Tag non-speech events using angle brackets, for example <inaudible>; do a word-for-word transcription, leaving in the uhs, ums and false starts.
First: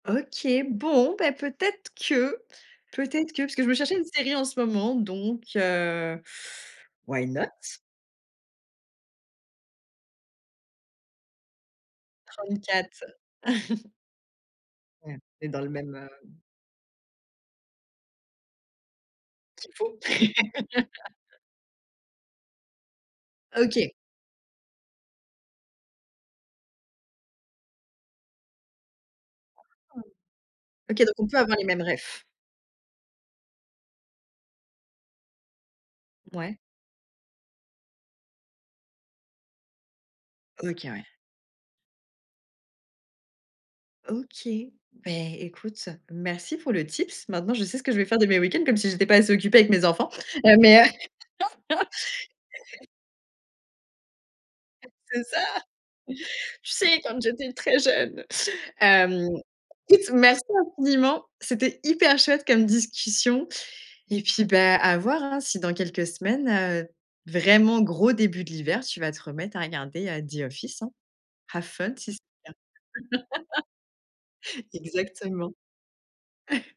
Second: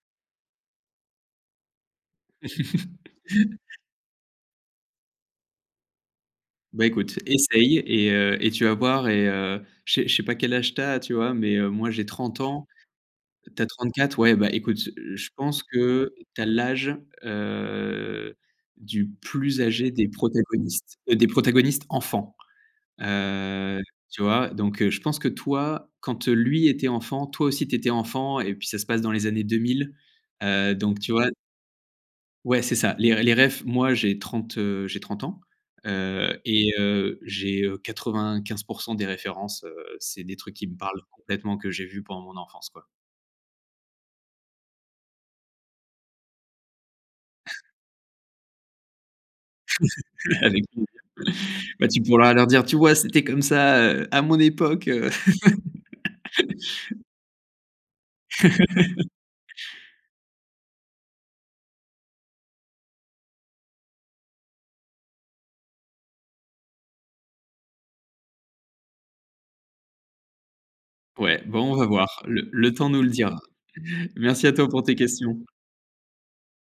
OK, bon, bah, peut-être que peut-être que parce <laughs> que je me cherchais une série en ce moment, donc, heu. Bah, écoute, Why not? essaye et heu, et tu vas voir et heu, je sais je sais pas quel âge tu as, tu vois, mais, heu, moi j'ai trente ans. Trente-quatre. Tu as <chuckles> trente-quatre, ouais, bah, écoute, heu, Mmh, je tu es dans pense le même, heu que tu as l'âge, heu, du plus S'il âgé faut. des protagonistes, <laughs> heu, des protagonistes enfants. Heu, OK. tu vois, donc, heu, je pense que toi, quand lui était enfant, toi aussi tu étais enfant, et puis ça se passe dans les années deux mille. Heu, OK, donc tu donc on vois? peut avoir les mêmes réfs. Ouais, c'est ça, les r les réfs, moi j'ai trente, heu, j'ai trente ans, heu, Mouais. et heu, j'ai, heu, quatre-vingt-quinze pour cent des références, heu, c'est des trucs qui me OK, ouais. parlent complètement que j'ai vus pendant mon enfance, quoi. OK, beh, écoute, merci pour le tips. Maintenant, je sais ce que vais faire de mes week-ends, comme si j'étais pas assez occupée avec mes enfants, <chuckles> heu, Avec mais, plaisir. heu Bah, tu pourras leur dire: «Tu <laughs> vois? C'était comme ça, heu, à mon époque, heu». C'est ça, tu sais? <laughs> Quand j'étais très jeune, <laughs> hem, écoute, merci infiniment, c'était hyper chouette comme discussion et puis, bah, à voir, hein, si dans quelques semaines, heu, vraiment gros début de l'hiver, tu vas te remettre à regarder The Office, hein. Ouais Have bon, on va fun voir, si c'est le le cas. le temps nous le dira. Merci à <laughs> toi pour tes questions. Exactement. <chuckles>